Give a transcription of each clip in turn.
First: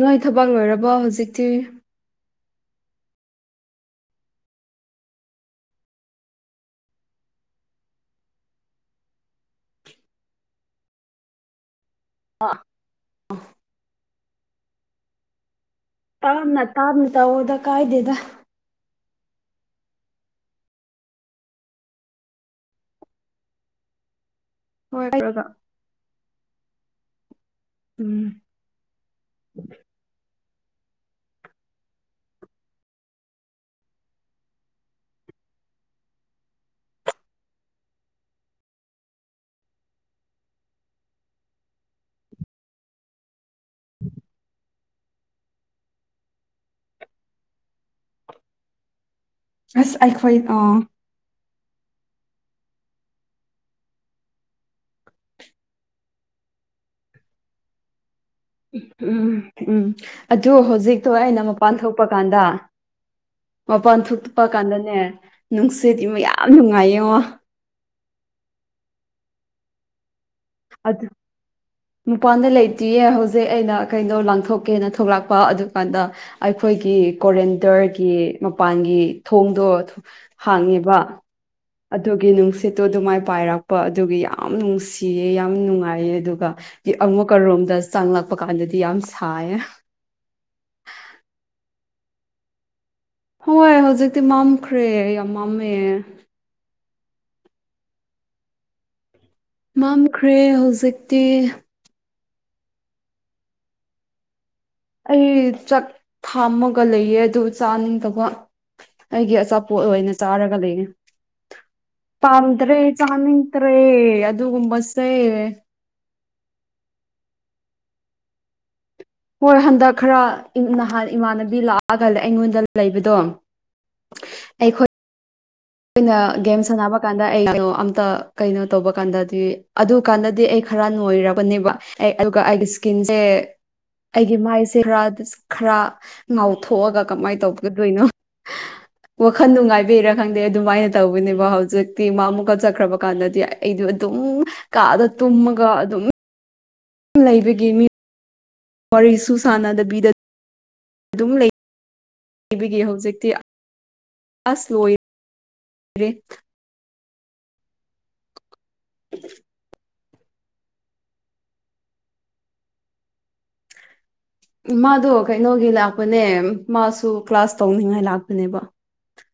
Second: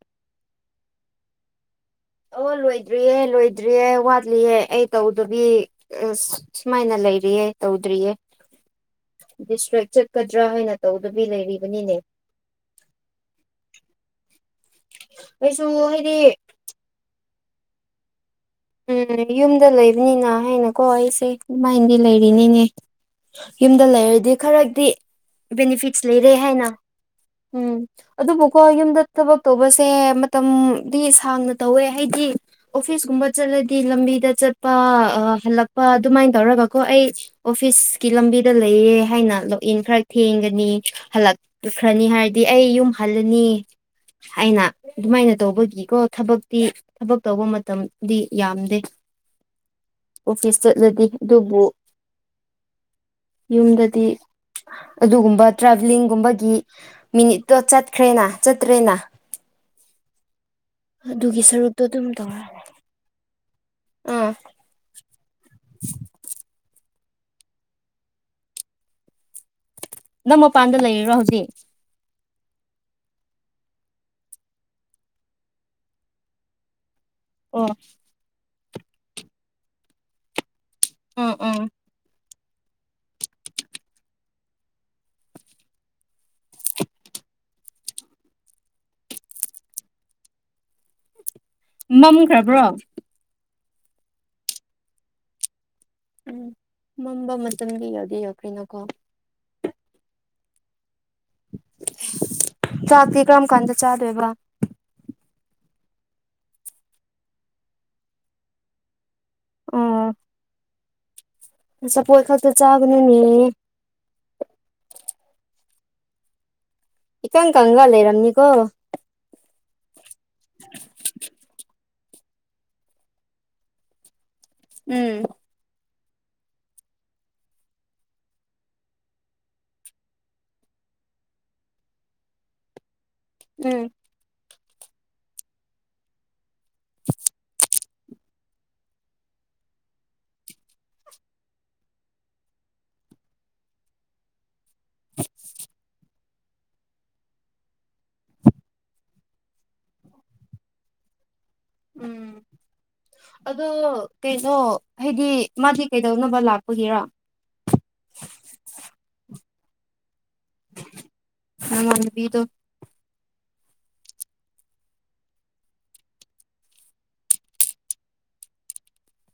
ꯅꯣꯏ ꯊꯕꯛ ꯂꯣꯏꯔꯕꯣ ꯍꯧꯖꯤꯛꯇꯤ ꯑꯣ ꯂꯣꯏꯗ꯭ꯔꯤꯌꯦ ꯂꯣꯏꯗ꯭ꯔꯤꯌꯦ ꯋꯥꯠꯂꯤꯑꯦ ꯑꯩ ꯇꯧꯗꯕꯤ ꯑ ꯁꯨꯃꯥꯏꯅ ꯂꯩꯔꯤꯌꯦ ꯇꯧꯗ꯭ꯔꯤꯌꯦ ꯗꯤꯁꯇ꯭ꯔꯦꯛ ꯆꯠꯀꯗ꯭ꯔꯥ ꯍꯥꯏꯅ ꯇꯧꯗꯕꯤ ꯂꯩꯔꯤꯕꯅꯤꯅꯦ ꯑꯥ ꯑꯩꯁꯨ ꯍꯥꯏꯗꯤ ꯇꯥꯕꯅ ꯇꯥꯥꯞꯅ ꯇꯧꯗ ꯀꯥꯏꯗꯦꯗ ꯎꯝ ꯌꯨꯝꯗ ꯂꯩꯕꯅꯤꯅ ꯍꯥꯏꯅꯀꯣ ꯑꯩꯁꯦ ꯑꯗꯨꯃꯥꯏꯅꯗꯤ ꯂꯩꯔꯤꯅꯤꯅꯦ ꯌꯨꯝꯗ ꯂꯩꯔꯗꯤ ꯈꯔ ꯍꯣꯏ ꯕꯦꯅꯤꯐꯤꯠ ꯂꯩꯔꯦ ꯍꯥꯏꯅ ꯎꯝ ꯑꯗꯨꯕꯨ ꯀꯣ ꯌꯨꯝꯗ ꯊꯕꯛ ꯇꯧꯕꯁꯦ ꯃꯇꯝꯗꯤ ꯁꯥꯡꯅ ꯇꯧꯋꯦ ꯍꯥꯏꯗꯤ ꯑꯣꯐꯤꯁꯀꯨꯝꯕ ꯆꯠꯂꯗꯤ ꯂꯝꯕꯤꯗ ꯆꯠꯄ ꯑ ꯍꯜꯂꯛꯄ ꯑꯗꯨꯃꯥꯏ ꯇꯧꯔꯒꯀꯣ ꯑꯩ ꯑꯣꯐꯤꯁꯀꯤ ꯂꯝꯕꯤꯗ ꯂꯩꯌꯦ ꯍꯥꯏꯅ ꯂꯣꯛꯏꯟ ꯈꯔ ꯊꯦꯡꯒꯅꯤ ꯍꯜꯂꯛ ꯄꯨꯈ꯭ꯔꯅꯤ ꯍꯥꯏꯔꯗꯤ ꯑꯩ ꯌꯨꯝ ꯍꯜꯂꯅꯤ ꯑꯩꯅꯥ ꯑꯗꯨꯃꯥꯏꯅ ꯇꯧꯕꯒꯤꯀꯣ ꯊꯕꯛꯇꯤ ꯊꯕꯛ ꯇꯧꯕ ꯃꯇꯝ ꯗꯤ ꯌꯥꯝꯗꯦ ꯑꯁ ꯑꯣꯐꯤꯁ ꯎꯝ ꯆꯠꯂꯗꯤ ꯑꯗꯨꯕꯨ [inaudible] ꯌꯨꯝꯗꯗꯤ ꯑꯗꯨꯒꯨꯝꯕ ꯇ꯭ꯔꯥꯚꯦꯂꯤꯡꯒꯨꯝꯕꯒꯤ ꯃꯤꯅꯤꯠ ꯎꯝ ꯎꯝ ꯎꯝ ꯑꯗꯨ ꯍꯧꯖꯤꯛꯇꯣ ꯑꯩꯅ ꯑꯗꯨꯒꯤ ꯃꯄꯥꯟ ꯁꯔꯨꯛꯇꯣ ꯊꯣꯛꯄ ꯑꯗꯨꯝ ꯇꯧꯔꯦ ꯀꯥꯟꯗ ꯃꯄꯥꯟ ꯑꯥ ꯊꯣꯛꯄ ꯀꯥꯟꯗꯅꯦ ꯅꯨꯡꯁꯤꯠ ꯏꯃ ꯌꯥꯝ ꯅꯨꯡꯉꯥꯏꯌꯦꯉꯣ ꯅꯪ ꯃꯄꯥꯟꯗ ꯑꯗꯨ ꯂꯩꯔꯤꯔꯣ ꯍꯧꯖꯤꯛ ꯃꯄꯥꯟꯗ ꯂꯩꯇꯤꯌꯦ ꯍꯧꯖꯤꯛ ꯑꯩꯅ ꯀꯩꯅꯣ ꯂꯥꯡꯊꯣꯛꯀꯦꯅ ꯊꯣꯛꯂꯛꯄ ꯑꯗꯨꯀꯥꯟꯗ ꯑꯩꯈꯣꯏꯒꯤ ꯑꯣ ꯀꯣꯔꯦꯟꯗ꯭ꯔꯒꯤ ꯃꯄꯥꯟꯒꯤ ꯊꯣꯡꯗꯣ ꯑꯗꯨ ꯍꯥꯡꯉꯦꯕꯥ ꯎꯝ ꯎꯝ ꯑꯗꯨꯒꯤ ꯅꯨꯡꯁꯤꯠꯇꯨ ꯑꯗꯨꯃꯥꯏ ꯄꯥꯏꯔꯛꯄ ꯑꯗꯨꯒꯤ ꯌꯥꯝ ꯅꯨꯡꯁꯤꯌꯦ ꯌꯥꯝ ꯅꯨꯡꯉꯥꯏꯌꯦ ꯑꯗꯨꯒ ꯑꯃꯨꯛꯀ ꯔꯨꯝꯗ ꯆꯪꯂꯛꯄ ꯀꯥꯟꯗꯗꯤ ꯌꯥꯝ ꯁꯥꯏꯌꯦ ꯃꯝꯈ꯭ꯔꯕ꯭ꯔꯣ ꯍꯣꯏ ꯍꯧꯖꯤꯛꯇꯤ ꯃꯝꯈ꯭ꯔꯦ ꯌꯥꯝ ꯃꯝꯃꯦ ꯎꯝ ꯃꯝꯕ ꯃꯇꯝꯒꯤ ꯌꯧꯗꯤ ꯌꯧꯈ꯭ꯔꯦꯅꯀꯣ ꯃꯝꯈ꯭ꯔꯦ ꯍꯧꯖꯤꯛꯇꯤ ꯆꯥꯛꯇꯤ ꯀꯔꯝ ꯀꯥꯟꯗ ꯆꯥꯗꯣꯏꯕ ꯑꯩ ꯆꯥꯛ ꯊꯥꯝꯃꯒ ꯂꯩꯌꯦ ꯑꯗꯨ ꯆꯥꯅꯤꯡꯗꯕ ꯑꯩꯒꯤ ꯑꯆꯥꯄꯣꯠ ꯑꯣꯏꯅ ꯆꯔꯒ ꯂꯩꯌꯦ ꯆꯄꯣꯠ ꯈꯛꯇ ꯄꯥꯝꯗ꯭ꯔꯦ ꯆꯥꯒꯅꯨꯅꯦ ꯆꯥꯅꯤꯡꯗ ꯈ꯭ꯔꯦ ꯑꯗꯨꯒꯨꯝꯕꯁꯦ ꯏꯀꯪ ꯀꯪꯉꯒꯥ ꯂꯩꯔꯝꯅꯤꯀꯣ ꯍꯣꯏ ꯍꯟꯗꯛ ꯈꯔ ꯅꯍꯥꯟ ꯏꯃꯥꯟꯅꯕꯤ ꯂꯥꯛꯑꯒ ꯑꯩꯉꯣꯟꯗ ꯂꯩꯕꯗꯣ ꯑꯩꯈꯣꯏ ꯎꯝ ꯑꯩꯅ ꯒꯦꯝ ꯁꯥꯟꯅꯕ ꯀꯥꯟꯗ ꯑꯩ ꯀꯩꯅꯣ ꯑꯝꯇ ꯀꯩꯅꯣ ꯇꯧꯕ ꯀꯥꯟꯗꯗꯤ ꯑꯗꯨ ꯀꯥꯟꯗꯗꯤ ꯑꯩ ꯈꯔ ꯅꯣꯏꯔꯕꯅꯦꯕ ꯑꯗꯨꯒ ꯑꯩꯒꯤ ꯏꯁꯀꯤꯟꯁꯦ ꯎꯝ ꯑꯩꯒꯤ ꯃꯥꯏꯁꯦ ꯈꯔ ꯈꯔ ꯉꯥꯎꯊꯣꯛꯑꯒ ꯀꯃꯥꯏꯅ ꯇꯧꯕꯒ ꯀꯩꯅꯣ ꯋꯥꯈꯜ ꯅꯨꯡꯉꯥꯏꯕꯤꯔꯥ ꯈꯪꯗꯦ ꯑꯗꯨꯃꯥꯏꯅ ꯇꯧꯕꯅꯦꯕ ꯍꯧꯖꯤꯛꯇꯤ ꯃꯥ ꯑꯃꯨꯛꯀ ꯆꯠꯈ꯭ꯔꯕ ꯀꯥꯟꯗꯗꯤ ꯑꯩꯗ ꯑꯗꯨꯝ ꯀꯥꯗ ꯇꯨꯝꯃꯒ ꯑꯗꯨꯝ ꯂꯩꯕꯒꯤ ꯃꯤ ꯋꯥꯔꯤꯁꯨ ꯁꯥꯟꯅꯗꯕꯤꯗ ꯑꯗꯨꯝ ꯂꯩ ꯎꯝ ꯄꯕꯒꯤ ꯍꯧꯖꯤꯛꯇꯤ ꯑꯗꯣ ꯀꯩꯅꯣ ꯑꯁ ꯂꯣꯏꯔꯦ ꯍꯥꯏꯗꯤ ꯃꯥꯗꯤ ꯀꯩꯗꯧꯅꯕ ꯂꯥꯛꯄꯒꯤꯔꯥ [inaudible] ꯅꯃꯥꯟꯅꯕꯤꯗꯣ ꯃꯥꯗꯣ ꯀꯩꯅꯣꯒꯤ ꯂꯥꯛꯄꯅꯦ ꯃꯥꯁꯨ ꯀ꯭ꯂꯥꯁ ꯇꯧꯅꯤꯡꯉꯥꯏ ꯂꯥꯛꯄꯅꯦꯕ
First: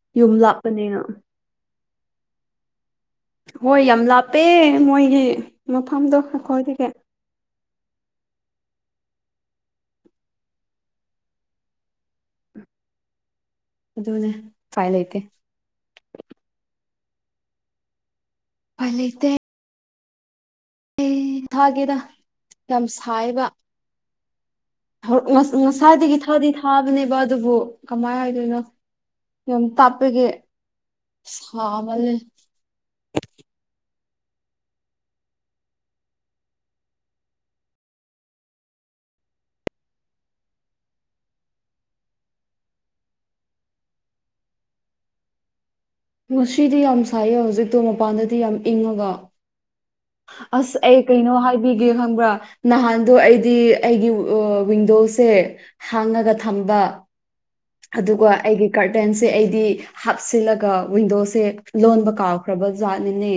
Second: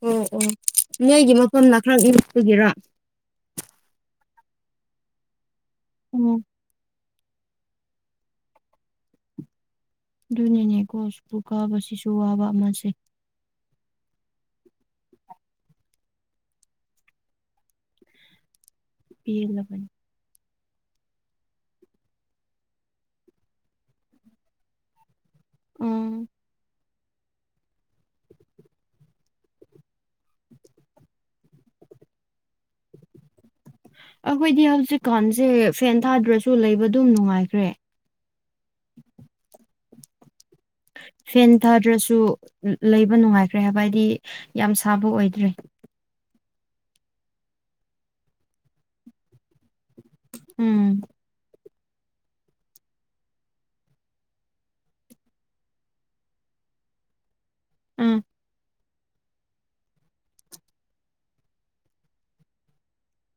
ꯑꯣ ꯌꯨꯝ ꯑꯣ ꯂꯥꯞꯄꯅꯤꯅ ꯅꯣꯏꯒꯤ ꯃꯐꯝꯅ ꯈꯔ ꯏꯡꯕꯒꯤꯔꯥ ꯍꯣꯏ ꯌꯥꯝ ꯂꯥꯞꯄꯦ ꯃꯣꯏꯒꯤ ꯃꯐꯝꯗꯣ ꯑꯣ ꯑꯩꯈꯣꯏꯗꯒꯤ ꯑꯗꯨꯅꯤꯅꯦꯀꯣ ꯁꯨꯄꯨ ꯀꯥꯕꯁꯤꯁꯨ ꯋꯥꯕ ꯑꯃꯁꯦ ꯑꯗꯨꯅꯦ ꯐꯥꯏ ꯂꯩꯇꯦ ꯎꯄꯥꯏ ꯂꯩꯇꯦ ꯄꯦꯂꯕꯅꯤ ꯑꯦ ꯊꯥꯒꯦꯗꯥ ꯌꯥꯝ ꯁꯥꯏꯕ ꯎꯝ ꯉꯁꯥꯏꯗꯒꯤ ꯊꯥꯗꯤ ꯊꯥꯕꯅꯦꯕ ꯑꯗꯨꯕꯨ ꯀꯃꯥꯏ ꯍꯥꯏꯗꯣꯏꯅꯣ ꯌꯣ ꯇꯥꯛꯄꯒꯦ ꯁꯥꯃꯜꯂꯦ ꯑꯩꯈꯣꯏꯗꯤ ꯍꯧꯖꯤꯛꯀꯥꯟꯁꯦ ꯐꯦꯟ ꯊꯥꯗ꯭ꯔꯁꯨ ꯂꯩꯕ ꯑꯗꯨꯝ ꯅꯨꯡꯉꯥꯏꯈ꯭ꯔꯦ ꯐꯦꯟ ꯊꯥꯗ꯭ꯔꯁꯨ ꯂꯩꯕ ꯅꯨꯡꯉꯥꯏꯈ꯭ꯔꯦ ꯍꯥꯏꯕ ꯍꯥꯏꯗꯤ ꯌꯥꯝ ꯁꯥꯕ ꯑꯣꯏꯗ꯭ꯔꯦ ꯉꯁꯤꯗꯤ ꯌꯥꯝ ꯁꯥꯏꯌꯦ ꯍꯧꯖꯤꯛꯇꯣ ꯃꯄꯥꯟꯗꯗꯤ ꯌꯥꯝ ꯏꯪꯉꯒ ꯑꯁ ꯑꯩ ꯎꯝ ꯀꯩꯅꯣ ꯍꯥꯏ ꯒꯦ ꯈꯪꯕ꯭ꯔꯥ ꯅꯍꯥꯟꯗꯣ ꯑꯩꯗꯤ ꯑꯩꯒꯤ ꯋꯤꯡꯗꯣꯁꯦ ꯍꯥꯡꯉꯒ ꯊꯝꯕ ꯎꯝ ꯑꯗꯨꯒ ꯑꯩꯒꯤ ꯒꯥꯔꯇꯦꯟꯁꯦ ꯑꯩꯗꯤ ꯍꯥꯞꯆꯜꯂꯒ ꯋꯤꯟꯗꯣꯁꯦ ꯂꯣꯟꯕ ꯀꯥꯎꯈ꯭ꯔꯕ ꯖꯥꯠꯅꯤꯅꯦ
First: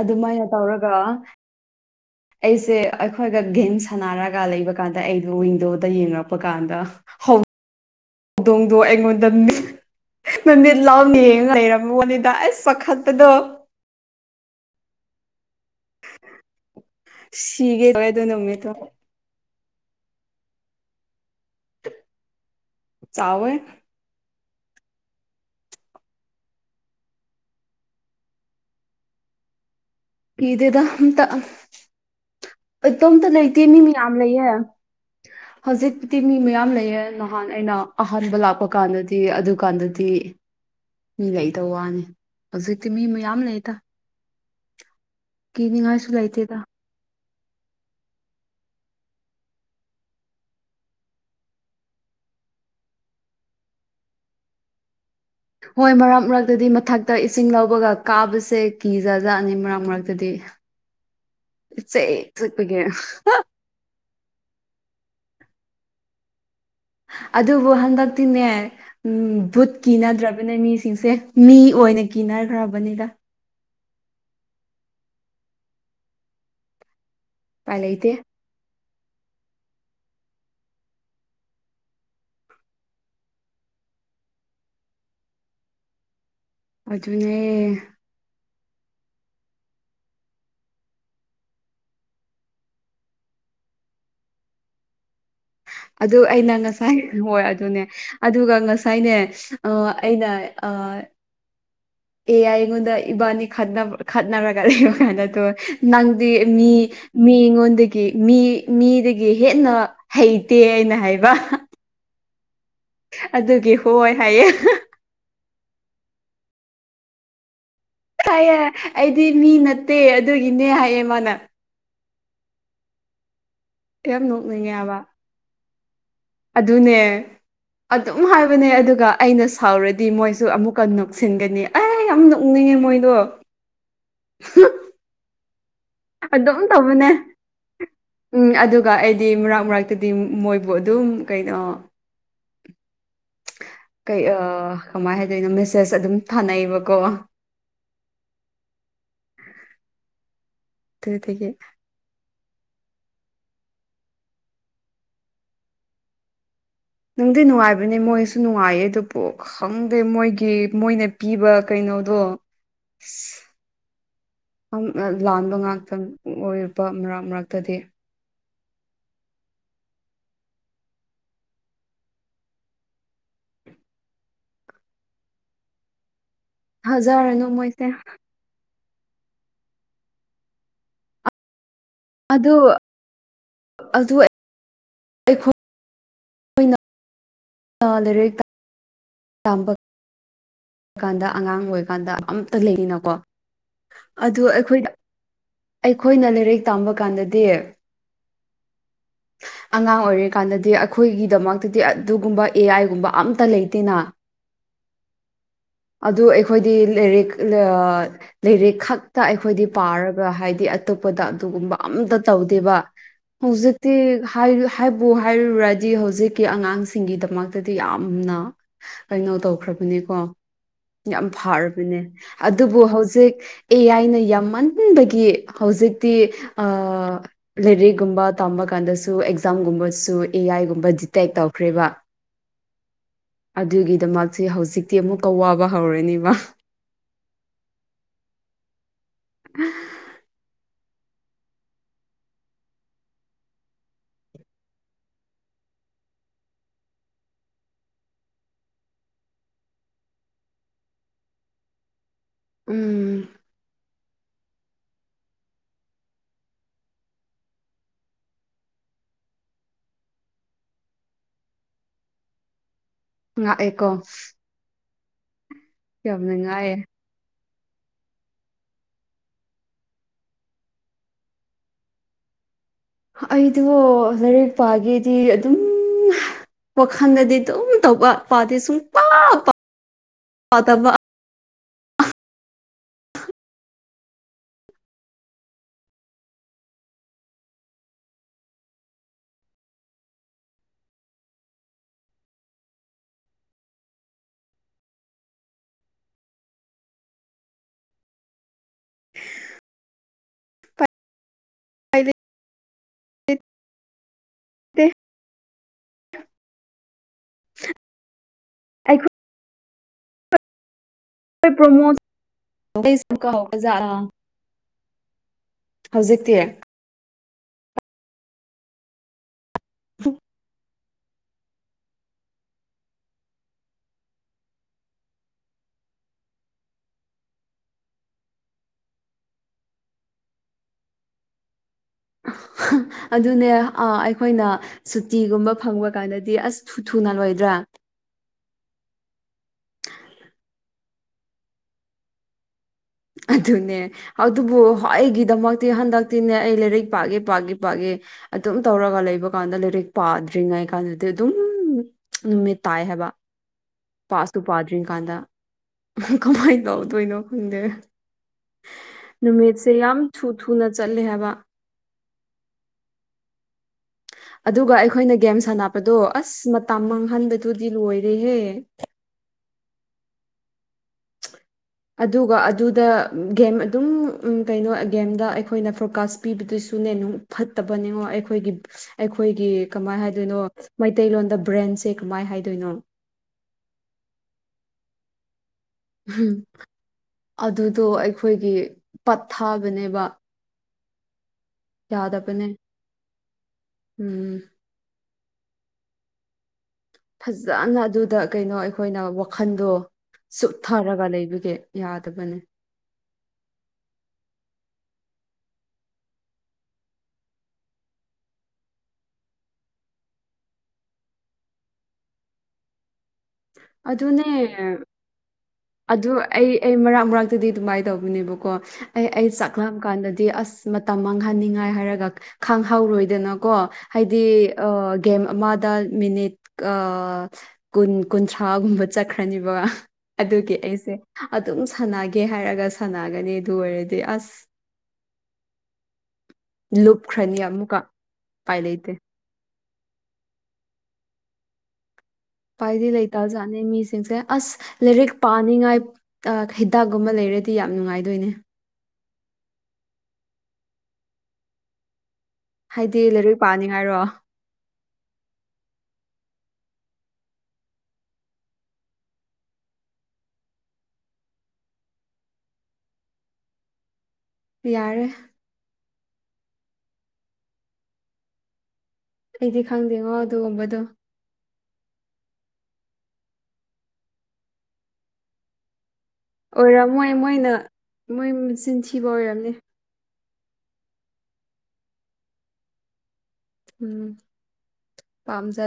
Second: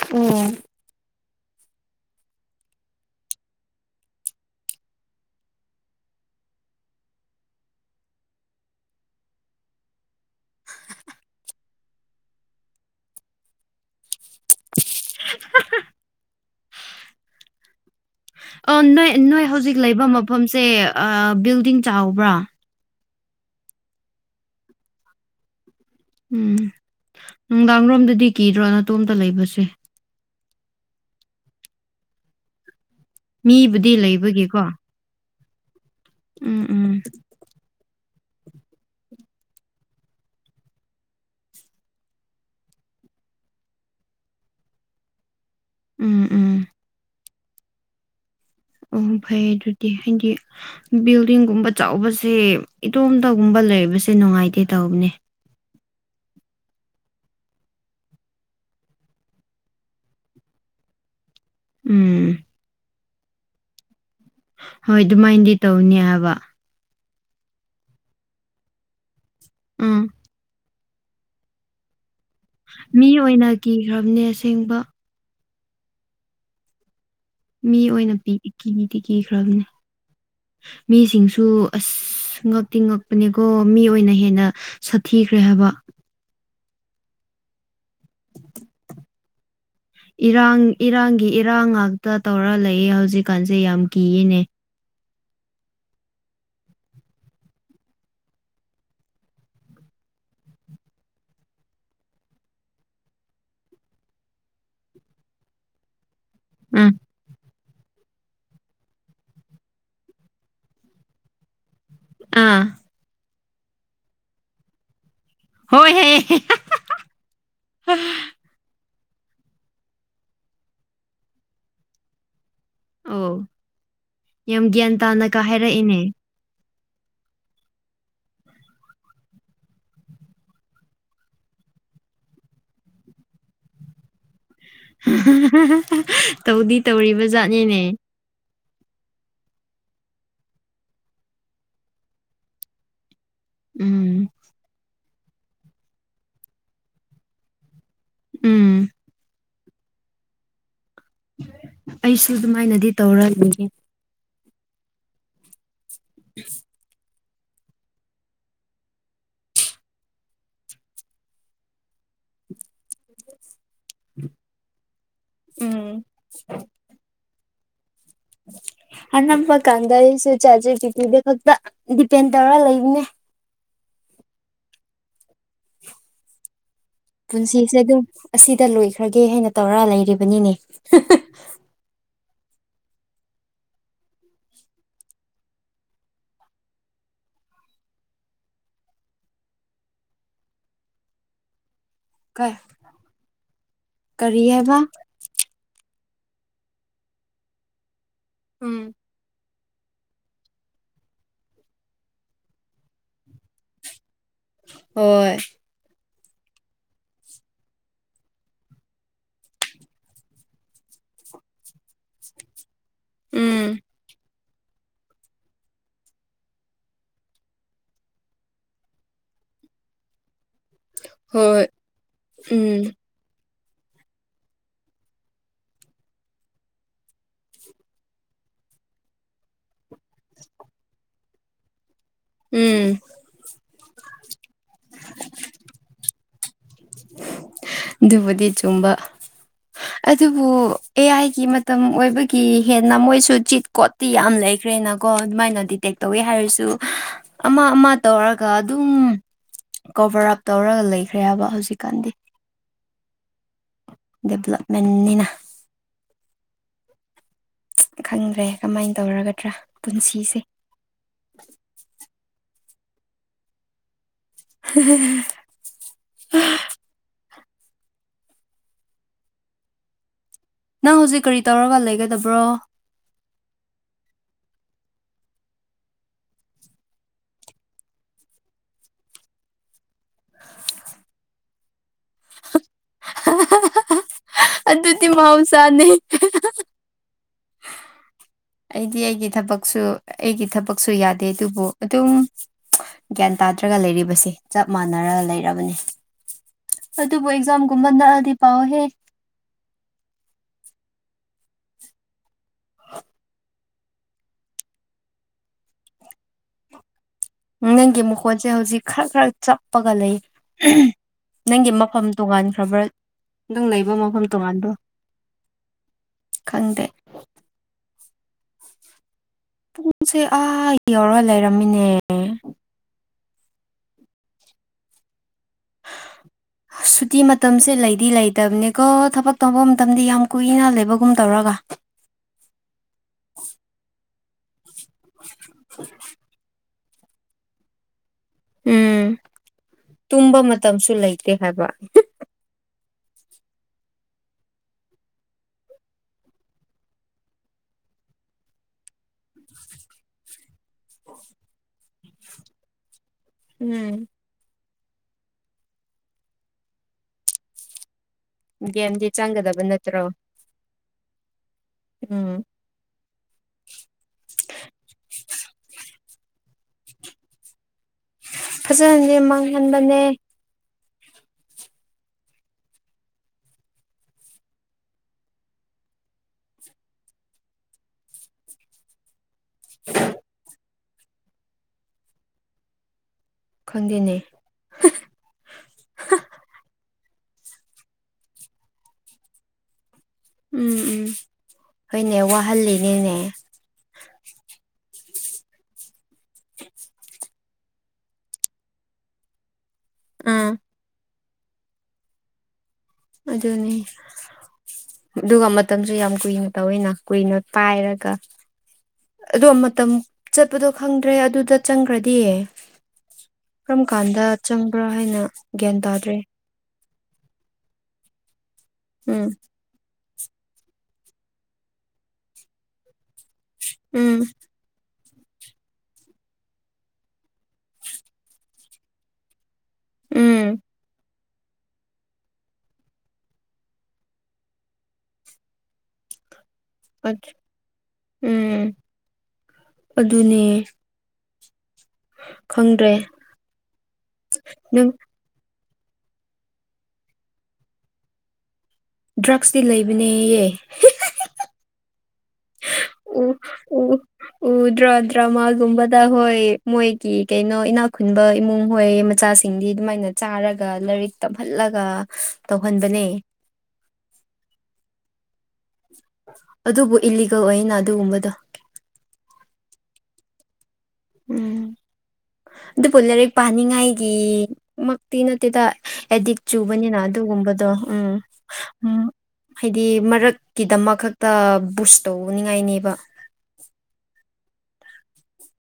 ꯑꯗꯨꯃꯥꯏꯅ ꯇꯧꯔꯒ ꯑꯩꯁꯦ ꯑꯩꯈꯣꯏꯒ ꯒꯦꯝ ꯁꯥꯟꯅꯔꯒ ꯂꯩꯕ ꯀꯥꯟꯗ ꯑꯩꯗꯣ ꯋꯤꯟꯗꯣꯗ ꯌꯦꯡꯉꯛꯄ ꯀꯥꯟꯗ ꯍꯦꯜ ꯍꯧꯗꯣꯡꯗꯣ ꯑꯩꯉꯣꯟꯗꯅꯤ ꯃꯃꯤꯠ ꯂꯥꯎꯅ ꯌꯦꯡꯉ ꯂꯩꯔꯝꯃꯒꯣꯅꯤꯗ ꯑꯁ ꯄꯥꯈꯠꯄꯗꯣ [unintelligible] ꯁꯤꯒꯦ ꯇꯧꯋꯦ ꯑꯗꯨ ꯅꯨꯃꯤꯠꯇꯣ ꯑ ꯅꯣꯏ ꯅꯣꯏ ꯍꯧꯖꯤꯛ ꯂꯩꯕ ꯃꯐꯝꯁꯦ ꯕꯤꯜꯗꯤꯡ ꯆꯥꯎꯕ꯭ꯔꯥ ꯆꯥꯎꯋꯦ ꯎꯝ ꯅꯨꯡꯗꯥꯡꯔꯣꯝꯗꯗꯤ ꯀꯤꯗ꯭ꯔꯣ ꯅꯅꯥꯇꯣꯝꯇ ꯂꯩꯕꯁꯦ ꯀꯤꯗꯦꯗ ꯑꯝꯇ ꯏꯇꯣꯝꯇ ꯂꯩꯇꯦ ꯃꯤ ꯃꯤꯕꯨꯗꯤ ꯃꯌꯥꯝ ꯂꯩꯌꯦ ꯂꯩꯕꯒꯤꯀꯣ ꯍꯧꯖꯤꯛꯄꯨꯗꯤ ꯃꯤ ꯎꯝ ꯃꯌꯥꯝ ꯎꯝ ꯂꯩꯌꯦ ꯅꯍꯥꯟ ꯑꯩꯅ ꯑꯍꯥꯟꯕ ꯂꯥꯛꯄ ꯀꯥꯟꯗꯗꯤ ꯑꯗꯨꯀꯥꯟꯗꯗꯤ ꯃꯤ ꯂꯩꯇꯕ ꯋꯥꯅꯤ ꯍꯧꯖꯤꯛꯇꯤ ꯃꯤ ꯃꯌꯥꯝ ꯂꯩꯗ ꯀꯤꯅꯤꯡꯉꯥꯏꯁꯨ ꯎꯝ ꯎꯝ ꯂꯩꯇꯦꯗ ꯑꯣ ꯐꯩꯌꯦ ꯑꯗꯨꯗꯤ ꯍꯥꯏꯗꯤ ꯕꯤꯜꯗꯤꯡꯒꯨꯝꯕ ꯆꯥꯎꯕꯁꯦ ꯏꯇꯣꯝꯇꯒꯨꯝꯕ ꯂꯩꯕꯁꯦ ꯅꯨꯡꯉꯥꯏꯇꯦ ꯇꯧꯕꯅꯦ ꯍꯣꯏ ꯃꯔꯛ ꯃꯔꯛꯇꯗꯤ ꯃꯊꯛꯇ ꯏꯁꯤꯡ ꯂꯧꯕꯒ ꯀꯥꯕꯁꯦ ꯀꯤꯖꯥ ꯖꯠꯅꯤ ꯃꯔꯛ ꯃꯔꯛꯇꯗꯤ ꯎꯝ ꯄꯤꯁꯦꯛꯄꯤꯛꯄꯒꯤ ꯍꯣꯏ ꯑꯗꯨꯃꯥꯏꯅꯗꯤ ꯇꯧꯅꯤ ꯍꯥꯏꯕ ꯑꯗꯨꯕꯨ ꯍꯟꯗꯛꯇꯤꯅꯦ ꯕꯨꯠ ꯀꯤ ꯎꯝ ꯅꯗ꯭ꯔꯕꯅꯦ ꯃꯤꯁꯤꯡꯁꯦ ꯃꯤ ꯑꯣꯏꯅ ꯀꯤꯅꯔ ꯃꯤ ꯑꯣꯏꯅ ꯀꯤꯈ꯭ꯔꯕꯅꯦ ꯑꯁꯦꯡꯕ ꯃꯤ ꯎꯄꯥꯏ ꯂꯩꯇꯦ ꯑꯣꯏꯅ ꯄꯤ ꯀꯤꯄꯤꯗꯤ ꯀꯤꯈ꯭ꯔꯕꯅꯤ ꯃꯤꯁꯤꯡꯁꯨ ꯑꯁ ꯉꯛꯇꯤ ꯉꯛꯄꯅꯦꯀꯣ ꯃꯤ ꯑꯣꯏꯅ ꯍꯦꯟꯅ ꯁꯥꯊꯤꯈ꯭ꯔꯦ ꯍꯥꯏꯕ ꯑꯗꯨꯅꯦ ꯏꯔꯥꯡ ꯏꯔꯥꯡꯒꯤ ꯏꯔꯥꯡ ꯉꯥꯛꯇ ꯇꯧꯔ ꯂꯩꯌꯑꯦ ꯍꯧꯖꯤꯛꯀꯥꯟꯁꯦ ꯌꯥꯝ ꯀꯤꯌꯦꯅꯦ ꯑꯗꯨ ꯑꯩꯅ ꯉꯁꯥꯏ ꯍꯣꯏ ꯑꯗꯨꯅꯦ ꯑꯗꯨꯒ ꯉꯁꯥꯏꯅꯦ ꯑ ꯑꯩꯅ ꯑ ꯑꯦ ꯑꯩꯉꯣꯟꯗ ꯏꯕꯥꯟꯅꯤ ꯈꯠ ꯈꯠꯅꯔꯒ ꯂꯩꯕ ꯀꯥꯟꯗꯠꯇꯣ ꯅꯪꯗꯤ ꯃꯤ ꯑꯥ ꯃꯤ ꯑꯩꯉꯣꯟꯗꯒꯤ ꯃꯤ ꯃꯤꯗꯒꯤ ꯍꯦꯟꯅ ꯍꯩꯇꯦ ꯍꯥꯏꯅ ꯍꯥꯏꯕ ꯑꯥ ꯑꯗꯨꯒꯤ ꯍꯣꯏ ꯍꯥꯏꯌꯦ ꯍꯣꯏ ꯍꯦ [unintelligible] ꯑꯌꯥ ꯑꯩꯗꯤ ꯃꯤ ꯅꯠꯇꯦ ꯑꯗꯨꯒꯤꯅꯦ ꯍꯥꯏꯌꯦ ꯃꯥꯅ ꯑꯣ ꯌꯥꯝ ꯅꯣꯛꯅꯤꯡꯉꯦ ꯒ꯭ꯌꯥꯟ ꯍꯥꯏꯕ ꯇꯥꯅꯒ ꯍꯥꯏꯔꯛꯏꯅꯦ ꯑꯗꯨꯅꯦ ꯑꯗꯨꯝ ꯍꯥꯏꯕꯅꯦ ꯑꯗꯨꯒ ꯑꯩꯅ ꯁꯥꯎꯔꯗꯤ ꯃꯣꯏꯁꯨ ꯑꯃꯨꯛꯀ ꯅꯣꯛꯁꯤꯟꯒꯅꯤ ꯑꯦ ꯌꯥꯝꯅ ꯅꯣꯛꯅꯤꯡꯉꯦ ꯃꯣꯏꯗꯣ [unintelligible] [unintelligible] ꯑꯗꯨꯝ ꯇꯧꯗꯤ ꯇꯧꯕꯅꯦ ꯇꯧꯔꯤꯕ ꯖꯥꯠꯅꯤꯅꯦ ꯎꯝ ꯑꯗꯨꯒ ꯑꯩꯗꯤ ꯃꯔꯛ ꯃꯔꯛꯇꯗꯤ ꯃꯣꯏꯕꯨ ꯑꯗꯨꯝ ꯀꯩꯅꯣ ꯎꯝ ꯀꯩ ꯑ ꯀꯃꯥꯏꯅ ꯍꯥꯏꯗꯣꯏꯅꯣ ꯃꯦꯁꯦꯁ ꯑꯗꯨꯝ ꯊꯥꯅꯩꯕꯀꯣ ꯎꯝ ꯑꯗꯨꯗꯒꯤ ꯑꯩꯁꯨ ꯑꯗꯨꯃꯥꯏꯅꯗꯤ ꯇꯧꯔ ꯑꯗꯨꯂꯩ ꯅꯤꯡꯗꯤ ꯅꯨꯡꯉꯥꯏꯕꯅꯦ ꯃꯣꯏꯁꯨ ꯅꯨꯡꯉꯥꯏꯌꯦ ꯑꯗꯨ ꯄꯨ ꯈꯪꯗꯦ ꯃꯣꯏꯒꯤ ꯃꯣꯏꯅ ꯄꯤꯕ ꯀꯩꯅꯣꯗꯣ ꯑꯁ ꯂꯥꯟꯕ ꯉꯥꯛꯇ ꯎꯝ ꯑꯣꯏꯕ ꯃꯔꯛ ꯃꯔꯛꯇꯗꯤ ꯑꯅꯝꯕ ꯀꯥꯟꯗ ꯑꯩꯁꯨ ꯆꯥꯕ ꯖꯤꯄꯤꯗꯤꯗ ꯈꯛꯇ ꯗꯤꯄꯦꯟ ꯇꯧꯔ ꯂꯩꯕꯅꯦ ꯊꯥꯖꯔꯅꯨ ꯄꯨꯟꯁꯤꯁꯦ ꯃꯣꯏꯁꯦ ꯑꯗꯨꯝ ꯑꯁꯤꯗ ꯂꯣꯏꯈ꯭ꯔꯒꯦ ꯍꯥꯏꯅ ꯇꯧꯔ ꯂꯩꯔꯤꯕꯅꯤꯅꯦ ꯑꯗꯨ ꯑꯗꯨ ꯑꯈꯣꯏ ꯑꯥ ꯂꯩꯔꯤꯛ ꯇꯝꯕ ꯇꯝ ꯀꯥꯟꯗ ꯑꯉꯥꯡ ꯑꯣꯏꯔꯀꯥꯟꯗ ꯑꯝꯇ ꯂꯩꯔꯤꯅꯀꯣ ꯑꯗꯨ ꯀꯔꯤ ꯍꯥꯏꯕ ꯑꯩꯈꯣꯏꯗ ꯑꯩꯈꯣꯏꯅ ꯂꯥꯏꯔꯤꯛ ꯇꯝꯕ ꯀꯥꯟꯗꯗꯤ ꯎꯝ ꯑ ꯑꯉꯥꯡ ꯑꯣꯏꯔꯤꯀꯥꯟꯗꯗꯤ ꯑꯩꯈꯣꯏꯒꯤꯗꯃꯛꯇꯗꯤ ꯑꯗꯨꯒꯨꯝꯕ ꯑꯦ ꯑꯥꯏꯒꯨꯝꯕ ꯑꯝꯇ ꯂꯩꯇꯦꯅ ꯍꯣꯏ ꯑꯗꯨ ꯑꯩꯈꯣꯏꯗꯤ ꯂꯥꯏꯔꯤꯛ ꯂꯩꯔꯤꯛ ꯈꯛꯇ ꯑꯩꯈꯣꯏꯗꯤ ꯄꯥꯔꯒ ꯍꯥꯏꯗꯤ ꯑꯇꯣꯞꯄꯗ ꯑꯗꯨꯒꯨꯝꯕ ꯑꯝꯇ ꯇꯧꯗꯦꯕ ꯎꯝ ꯍꯧꯖꯤꯛꯗꯤ ꯍꯥꯏꯕꯨ ꯍꯥꯏꯔꯨꯔꯗꯤ ꯍꯧꯖꯤꯛꯀꯤ ꯑꯉꯥꯡꯁꯤꯡꯒꯤꯗꯃꯛꯇꯗꯤ ꯌꯥꯝꯅ ꯀꯩꯅꯣ ꯇꯧꯈ꯭ꯔꯕꯅꯦꯀꯣ ꯌꯥꯝ ꯍꯣꯏ ꯐꯔꯕꯅꯦ ꯑꯗꯨꯕꯨ ꯎꯝ ꯍꯧꯖꯤꯛ ꯑꯦ ꯑꯥꯏꯅ ꯌꯥꯝꯃꯟꯕꯒꯤ ꯍꯧꯖꯤꯛꯇꯤ ꯑꯥ ꯂꯥꯏꯔꯤꯛꯀꯨꯝꯕ ꯇꯝꯕ ꯀꯥꯟꯗꯁꯨ ꯑꯦꯛꯖꯥꯝꯒꯨꯝꯕꯁꯨ ꯑꯦ ꯑꯥꯏꯒꯨꯝꯕ ꯗꯤꯇꯦꯛ ꯇꯧꯈ꯭ꯔꯦꯕ ꯎꯝ ꯑꯗꯨꯒꯤꯗꯃꯛꯁꯦ ꯍꯧꯖꯤꯛꯇꯤ ꯑꯃꯨꯛꯀ ꯋꯥꯕ ꯍꯧꯔꯅꯦꯕ ꯑꯗꯨꯕꯨꯗꯤ ꯆꯨꯝꯕ ꯎꯝ ꯑꯗꯨꯕꯨ ꯑꯦ ꯑꯥꯏꯒꯤ ꯃꯇꯝ ꯑꯣꯏꯕꯒꯤ ꯍꯦꯟꯅ ꯃꯣꯏꯁꯨ ꯖꯤꯠ ꯀꯣꯠꯇꯤ ꯌꯥꯝ ꯂꯩꯈ꯭ꯔꯦꯅ ꯀꯣ ꯑꯗꯨꯃꯥꯏꯅ ꯗꯤꯇꯦꯛ ꯇꯧꯋꯦ ꯍꯥꯏꯔꯁꯨ ꯑꯃ ꯑꯃ ꯇꯧꯔꯒ ꯑꯗꯨꯝ ꯀꯣꯚꯔ ꯑꯞ ꯇꯧꯔꯒ ꯂꯩꯈ꯭ꯔꯦ ꯍꯥꯏꯕ ꯍꯧꯖꯤꯛꯀꯥꯟꯗꯤ ꯎꯝ ꯗꯦꯕꯂꯞꯃꯦꯟꯅꯤꯅ ꯈꯪꯗ꯭ꯔꯦ ꯀꯃꯥꯏꯅ ꯇꯧꯔꯒꯗ꯭ꯔꯥ ꯄꯨꯟꯁꯤꯁꯦ ꯉꯥꯛꯑꯦꯀꯣ ꯍꯝ ꯌꯥꯝ ꯅꯨꯡꯉꯥꯏꯌꯦ ꯅꯪ ꯍꯧꯖꯤꯛ ꯀꯔꯤ ꯇꯧꯔꯒ ꯂꯩꯒꯗꯕ꯭ꯔꯣ ꯑꯩꯗꯣ ꯂꯥꯏꯔꯤꯛ ꯄꯥꯒꯦꯗꯤ ꯑꯗꯨꯝ ꯋꯥꯈꯜꯗꯗꯤ ꯑꯗꯨꯝ ꯇꯧꯕ ꯄꯥꯗꯏ ꯁꯨꯡꯄꯥ ꯄꯗꯕ ꯑꯗꯨꯗꯤ ꯃꯍꯧꯁꯥꯅꯤ ꯑꯩꯗꯤ ꯑꯩꯒꯤ ꯊꯕꯛꯁꯨ ꯑꯩꯒꯤ ꯊꯕꯛꯁꯨ ꯌꯥꯗꯦ ꯑꯗꯨꯕꯨ ꯑꯗꯨꯝ ꯒ꯭ꯌꯥꯟ ꯇꯥꯗ꯭ꯔꯒ ꯂꯩꯔꯤꯕꯁꯤ ꯆꯞ ꯃꯥꯟꯅꯔꯒ ꯂꯩꯔꯕꯅꯤ ꯑꯗꯨꯕꯨ ꯑꯦꯛꯖꯥꯝꯒꯨꯝꯕ ꯅꯛꯑꯗꯤ ꯄꯥꯎꯍꯦ ꯎ ꯍꯥꯏꯥꯏꯗꯤ ꯇ ꯅꯪꯒꯤ ꯃꯈꯣꯟꯁꯦ ꯍꯧꯖꯤꯛ ꯈꯔ ꯑꯩꯈꯣꯏ ꯈꯔ ꯆꯞꯄꯒ ꯂꯩ ꯅꯪꯒꯤ ꯄ꯭ꯔꯣꯃꯣꯠ ꯃꯐꯝ ꯇꯣꯉꯥꯟꯈ꯭ꯔꯕ꯭ꯔꯥ ꯅꯪ ꯂꯩꯕ ꯃꯐꯝ ꯇꯣꯉꯥꯟꯕ꯭ꯔꯣ ꯍꯧꯖꯤꯛꯇꯤ ꯈꯪꯗꯦ ꯄꯨꯡꯁꯦ ꯑꯥ ꯌꯧꯔꯒ ꯂꯩꯔꯝꯃꯤꯅꯦ ꯍ ꯁꯨꯇꯤ ꯃꯇꯝꯁꯦ ꯂꯩꯗꯤ ꯂꯩꯇꯕꯅꯤꯀꯣ ꯊꯕꯛ ꯇꯧꯕ ꯃꯇꯝꯗꯤ ꯌꯥꯝ ꯀꯨꯏꯅ ꯂꯩꯕꯒꯨꯝ ꯇꯧꯔꯒ ꯑꯗꯨꯅꯦ ꯑꯩꯈꯣꯏꯅ ꯁꯨꯇꯤꯒꯨꯝꯕ ꯐꯪꯕ ꯀꯥꯟꯗꯗꯤ ꯑꯁ ꯊꯨ ꯊꯨꯅ ꯂꯣꯏꯗ꯭ꯔꯥ ꯎꯝ ꯇꯨꯝꯕ ꯃꯇꯝꯁꯨ ꯂꯩꯇꯦ ꯍꯥꯏꯕ ꯑꯗꯨꯅꯦ ꯑꯗꯨꯕꯨ ꯑꯩꯒꯤꯗꯃꯛꯇꯤ ꯍꯟꯗꯛꯇꯤꯅꯦ ꯑꯩ ꯂꯥꯏꯔꯤꯛ ꯄꯥꯒꯦ ꯄꯥꯒꯦ ꯄꯥꯒꯦ ꯑꯗꯨꯝ ꯇꯧꯔꯒ ꯂꯩꯕ ꯀꯥꯟꯗ ꯂꯥꯏꯔꯤꯛ ꯄꯥꯗ꯭ꯔꯤꯉꯩ ꯀꯥꯟꯗꯗꯤ ꯑꯗꯨꯝ ꯅꯨꯃꯤꯠ ꯇꯥꯏ ꯍꯥꯏꯕ ꯎꯝ ꯄꯇꯨ ꯄꯥꯗ꯭ꯔꯤ ꯀꯥꯟꯗ ꯀꯃꯥꯏꯅ ꯇꯧꯗꯣꯏꯅꯣ ꯈꯪꯗꯦ ꯒꯦꯝꯗꯤ ꯆꯪꯒꯗꯕ ꯅꯨꯃꯤꯠꯁꯦ ꯌꯥꯝ ꯅꯠꯇ꯭ꯔꯣ ꯊꯨ ꯊꯨꯅ ꯆꯠꯂꯦ ꯍꯥꯏꯕ ꯎꯝ ꯑꯗꯨꯒ ꯑꯩꯈꯣꯏꯅ ꯒꯦꯝ ꯁꯥꯟꯅꯕꯗꯣ ꯑꯁ ꯃꯇꯝ ꯃꯥꯡꯍꯟꯕꯗꯨꯗꯤ ꯂꯣꯏꯔꯦꯍꯦ ꯐꯖꯅꯗꯤ ꯃꯥꯡꯍꯟꯕꯅꯦ ꯑꯗꯨꯒ ꯑꯗꯨꯗ ꯒꯦꯝ ꯑꯗꯨꯝ ꯀꯩꯅꯣ ꯒꯦꯝꯗ ꯑꯩꯈꯣꯏꯅ ꯐꯣꯀꯥꯁ ꯄꯤꯕꯗꯨꯁꯨꯅꯦ ꯐꯠꯇꯕꯅꯤꯉꯣ ꯑꯩꯈꯣꯏꯒꯤ ꯑꯩꯈꯣꯏꯒꯤ ꯀꯃꯥꯏ ꯍꯥꯏꯗꯣꯏꯅꯣ ꯃꯩꯇꯩꯂꯣꯟꯗ ꯕ꯭ꯔꯦꯟꯁꯦ ꯀꯃꯥꯏ ꯍꯥꯏꯗꯣꯏꯅꯣ ꯈꯪꯗꯦꯅꯦ ꯎꯝ ꯑꯗꯨꯗꯣ ꯑꯩꯈꯣꯏꯒꯤ ꯄꯠꯊꯥꯕꯅꯦꯕ ꯎꯝ ꯎꯝ ꯍꯣꯏꯅꯦ ꯌꯥꯗꯕꯅꯦ ꯋꯥꯍꯜꯂꯤꯅꯦꯅꯦ ꯎꯝ ꯍ ꯐꯖꯅ ꯑꯗꯨꯗ ꯀꯩꯅꯣ ꯑꯩꯈꯣꯏꯅ ꯋꯥꯈꯟꯗꯣ ꯑꯥ ꯁꯨꯞꯨꯞꯊꯔꯒ ꯂꯩꯕꯒꯤ ꯌꯥꯗꯕꯅꯦ ꯑꯗꯨꯅꯤ ꯑꯗꯨꯒ ꯃꯇꯝꯁꯨ ꯌꯥꯝ ꯀꯨꯏꯅ ꯇꯧꯋꯤꯅ ꯀꯨꯏꯅ ꯄꯥꯏꯔꯒ ꯑꯗꯣ ꯃꯇꯝ ꯆꯠꯄꯗꯣ ꯈꯪꯗ꯭ꯔꯦ ꯑꯗꯨꯗ ꯆꯪꯈ꯭ꯔꯗꯤꯌꯦ ꯀꯔꯝ ꯑꯗꯨꯅꯦ ꯀꯥꯟꯗ ꯆꯪꯕ꯭ꯔꯥ ꯍꯥꯏꯅ ꯒ꯭ꯌꯥꯟ ꯑꯗꯨ ꯇꯥꯗ꯭ꯔꯦ ꯑꯩ ꯑꯩ ꯃꯔꯥꯛ ꯃꯔꯥꯛꯛꯇꯗꯤ ꯑꯗꯨꯃꯥꯏꯅ ꯇꯧꯕꯅꯦꯕꯀꯣ ꯑꯩ ꯑꯩ ꯎꯝ ꯆꯥꯛ ꯀꯝꯀꯥꯟꯗꯗꯤ ꯑꯁ ꯃꯇꯝ ꯃꯥꯡꯍꯟꯅꯤꯡꯉꯥꯏ ꯍꯥꯏꯔꯒ ꯈꯪꯍꯧꯔꯣꯏꯗꯅ ꯀꯣ ꯎꯝ ꯍꯥꯏꯗꯤ ꯒꯦꯝ ꯑꯃꯗ ꯃꯤꯅꯤꯠ ꯀꯨꯟ ꯀꯨꯟꯊ꯭ꯔꯥꯒꯨꯝꯕ ꯆꯠꯈ꯭ꯔꯅꯤꯕ ꯑꯗꯨꯒꯤ ꯎꯝ ꯑꯩꯁꯦ ꯑꯗꯨꯝ ꯁꯥꯟꯅꯒꯦ ꯍꯥꯏꯔꯒ ꯁꯥꯟꯅꯒꯅꯤ ꯑꯗꯨ ꯑꯣꯏꯔꯗꯤ ꯑꯁ ꯂꯨꯞꯨꯈ꯭ꯔꯅꯤ ꯑꯃꯨꯀ ꯄꯥꯏ ꯎꯝ ꯂꯩꯇꯦ ꯑꯗꯨꯅꯦ ꯄꯥꯏꯗꯤ ꯈꯪꯗ꯭ꯔꯦ ꯂꯩꯇꯥꯖꯥꯠꯅꯤ ꯃꯤꯁꯤꯡꯁꯦ ꯑꯁ ꯅꯪ ꯂꯔꯤꯛ ꯄꯥꯅꯤꯡꯉꯥꯏ ꯍꯤꯗꯥꯛꯀꯨꯝꯕ ꯂꯩꯔꯗꯤ ꯌꯥꯝ ꯅꯨꯡꯉꯥꯏꯗꯣꯏꯅꯦ ꯗ꯭ꯔꯛꯁꯇꯤ ꯂꯩꯕꯅꯦꯌꯦ ꯍꯥꯏꯗꯤ ꯑꯣ ꯂꯥꯏꯔꯤꯛ ꯄꯥꯅꯤꯡꯉꯥꯏꯔꯣ ꯑꯣ ꯎ ꯗ꯭ꯔꯥ ꯗ꯭ꯔꯃꯥꯒꯨꯝꯕꯗ ꯍꯣꯏ ꯃꯣꯏꯒꯤ ꯀꯩꯅꯣ ꯏꯅꯥꯛ ꯈꯨꯨꯟꯕ ꯏꯃꯨꯡ ꯍꯣꯏꯌꯦ ꯃꯆꯥꯁꯤꯡꯗꯤ ꯑꯗꯨꯃꯥꯏꯅ ꯆꯥꯔꯒ ꯂꯥꯏꯔꯤꯛ ꯇꯝꯍꯜꯂꯒ ꯇꯧꯍꯟꯕꯅꯦ ꯌꯥꯔꯦ ꯑꯗꯨꯕꯨ ꯏꯂꯤꯒꯜ ꯑꯣꯏꯅ ꯑꯗꯨꯒꯨꯝꯕꯗꯣ ꯑꯩꯗꯤ ꯈꯪꯗꯦꯉꯣ ꯑꯗꯨꯒꯨꯝꯕꯗꯣ ꯎꯝ ꯑꯗꯨꯕꯨ ꯂꯥꯏꯔꯤꯛ ꯄꯥꯅꯤꯡꯉꯥꯏꯒꯤ ꯃꯛꯇꯤ ꯅꯠꯇꯦꯗ ꯑꯦꯗꯤꯛ ꯆꯨꯕꯅꯤꯅ ꯑꯣꯏꯔꯝꯃꯣꯏ ꯃꯣꯏꯅ ꯑꯗꯨꯒꯨꯝꯕꯗꯣ ꯎꯝ ꯃꯣꯏ ꯃꯆꯤꯟ ꯍꯥꯏꯗꯤ ꯊꯤꯕ ꯑꯣꯏꯔꯝꯅꯤ ꯍꯥꯏꯗꯤ ꯃꯔꯛꯀꯤꯗꯃꯛ ꯈꯛꯇ ꯕꯨꯁ ꯇꯧꯅꯤꯡꯉꯥꯏꯅꯦꯕ ꯎꯝ ꯀꯥꯝꯖꯗ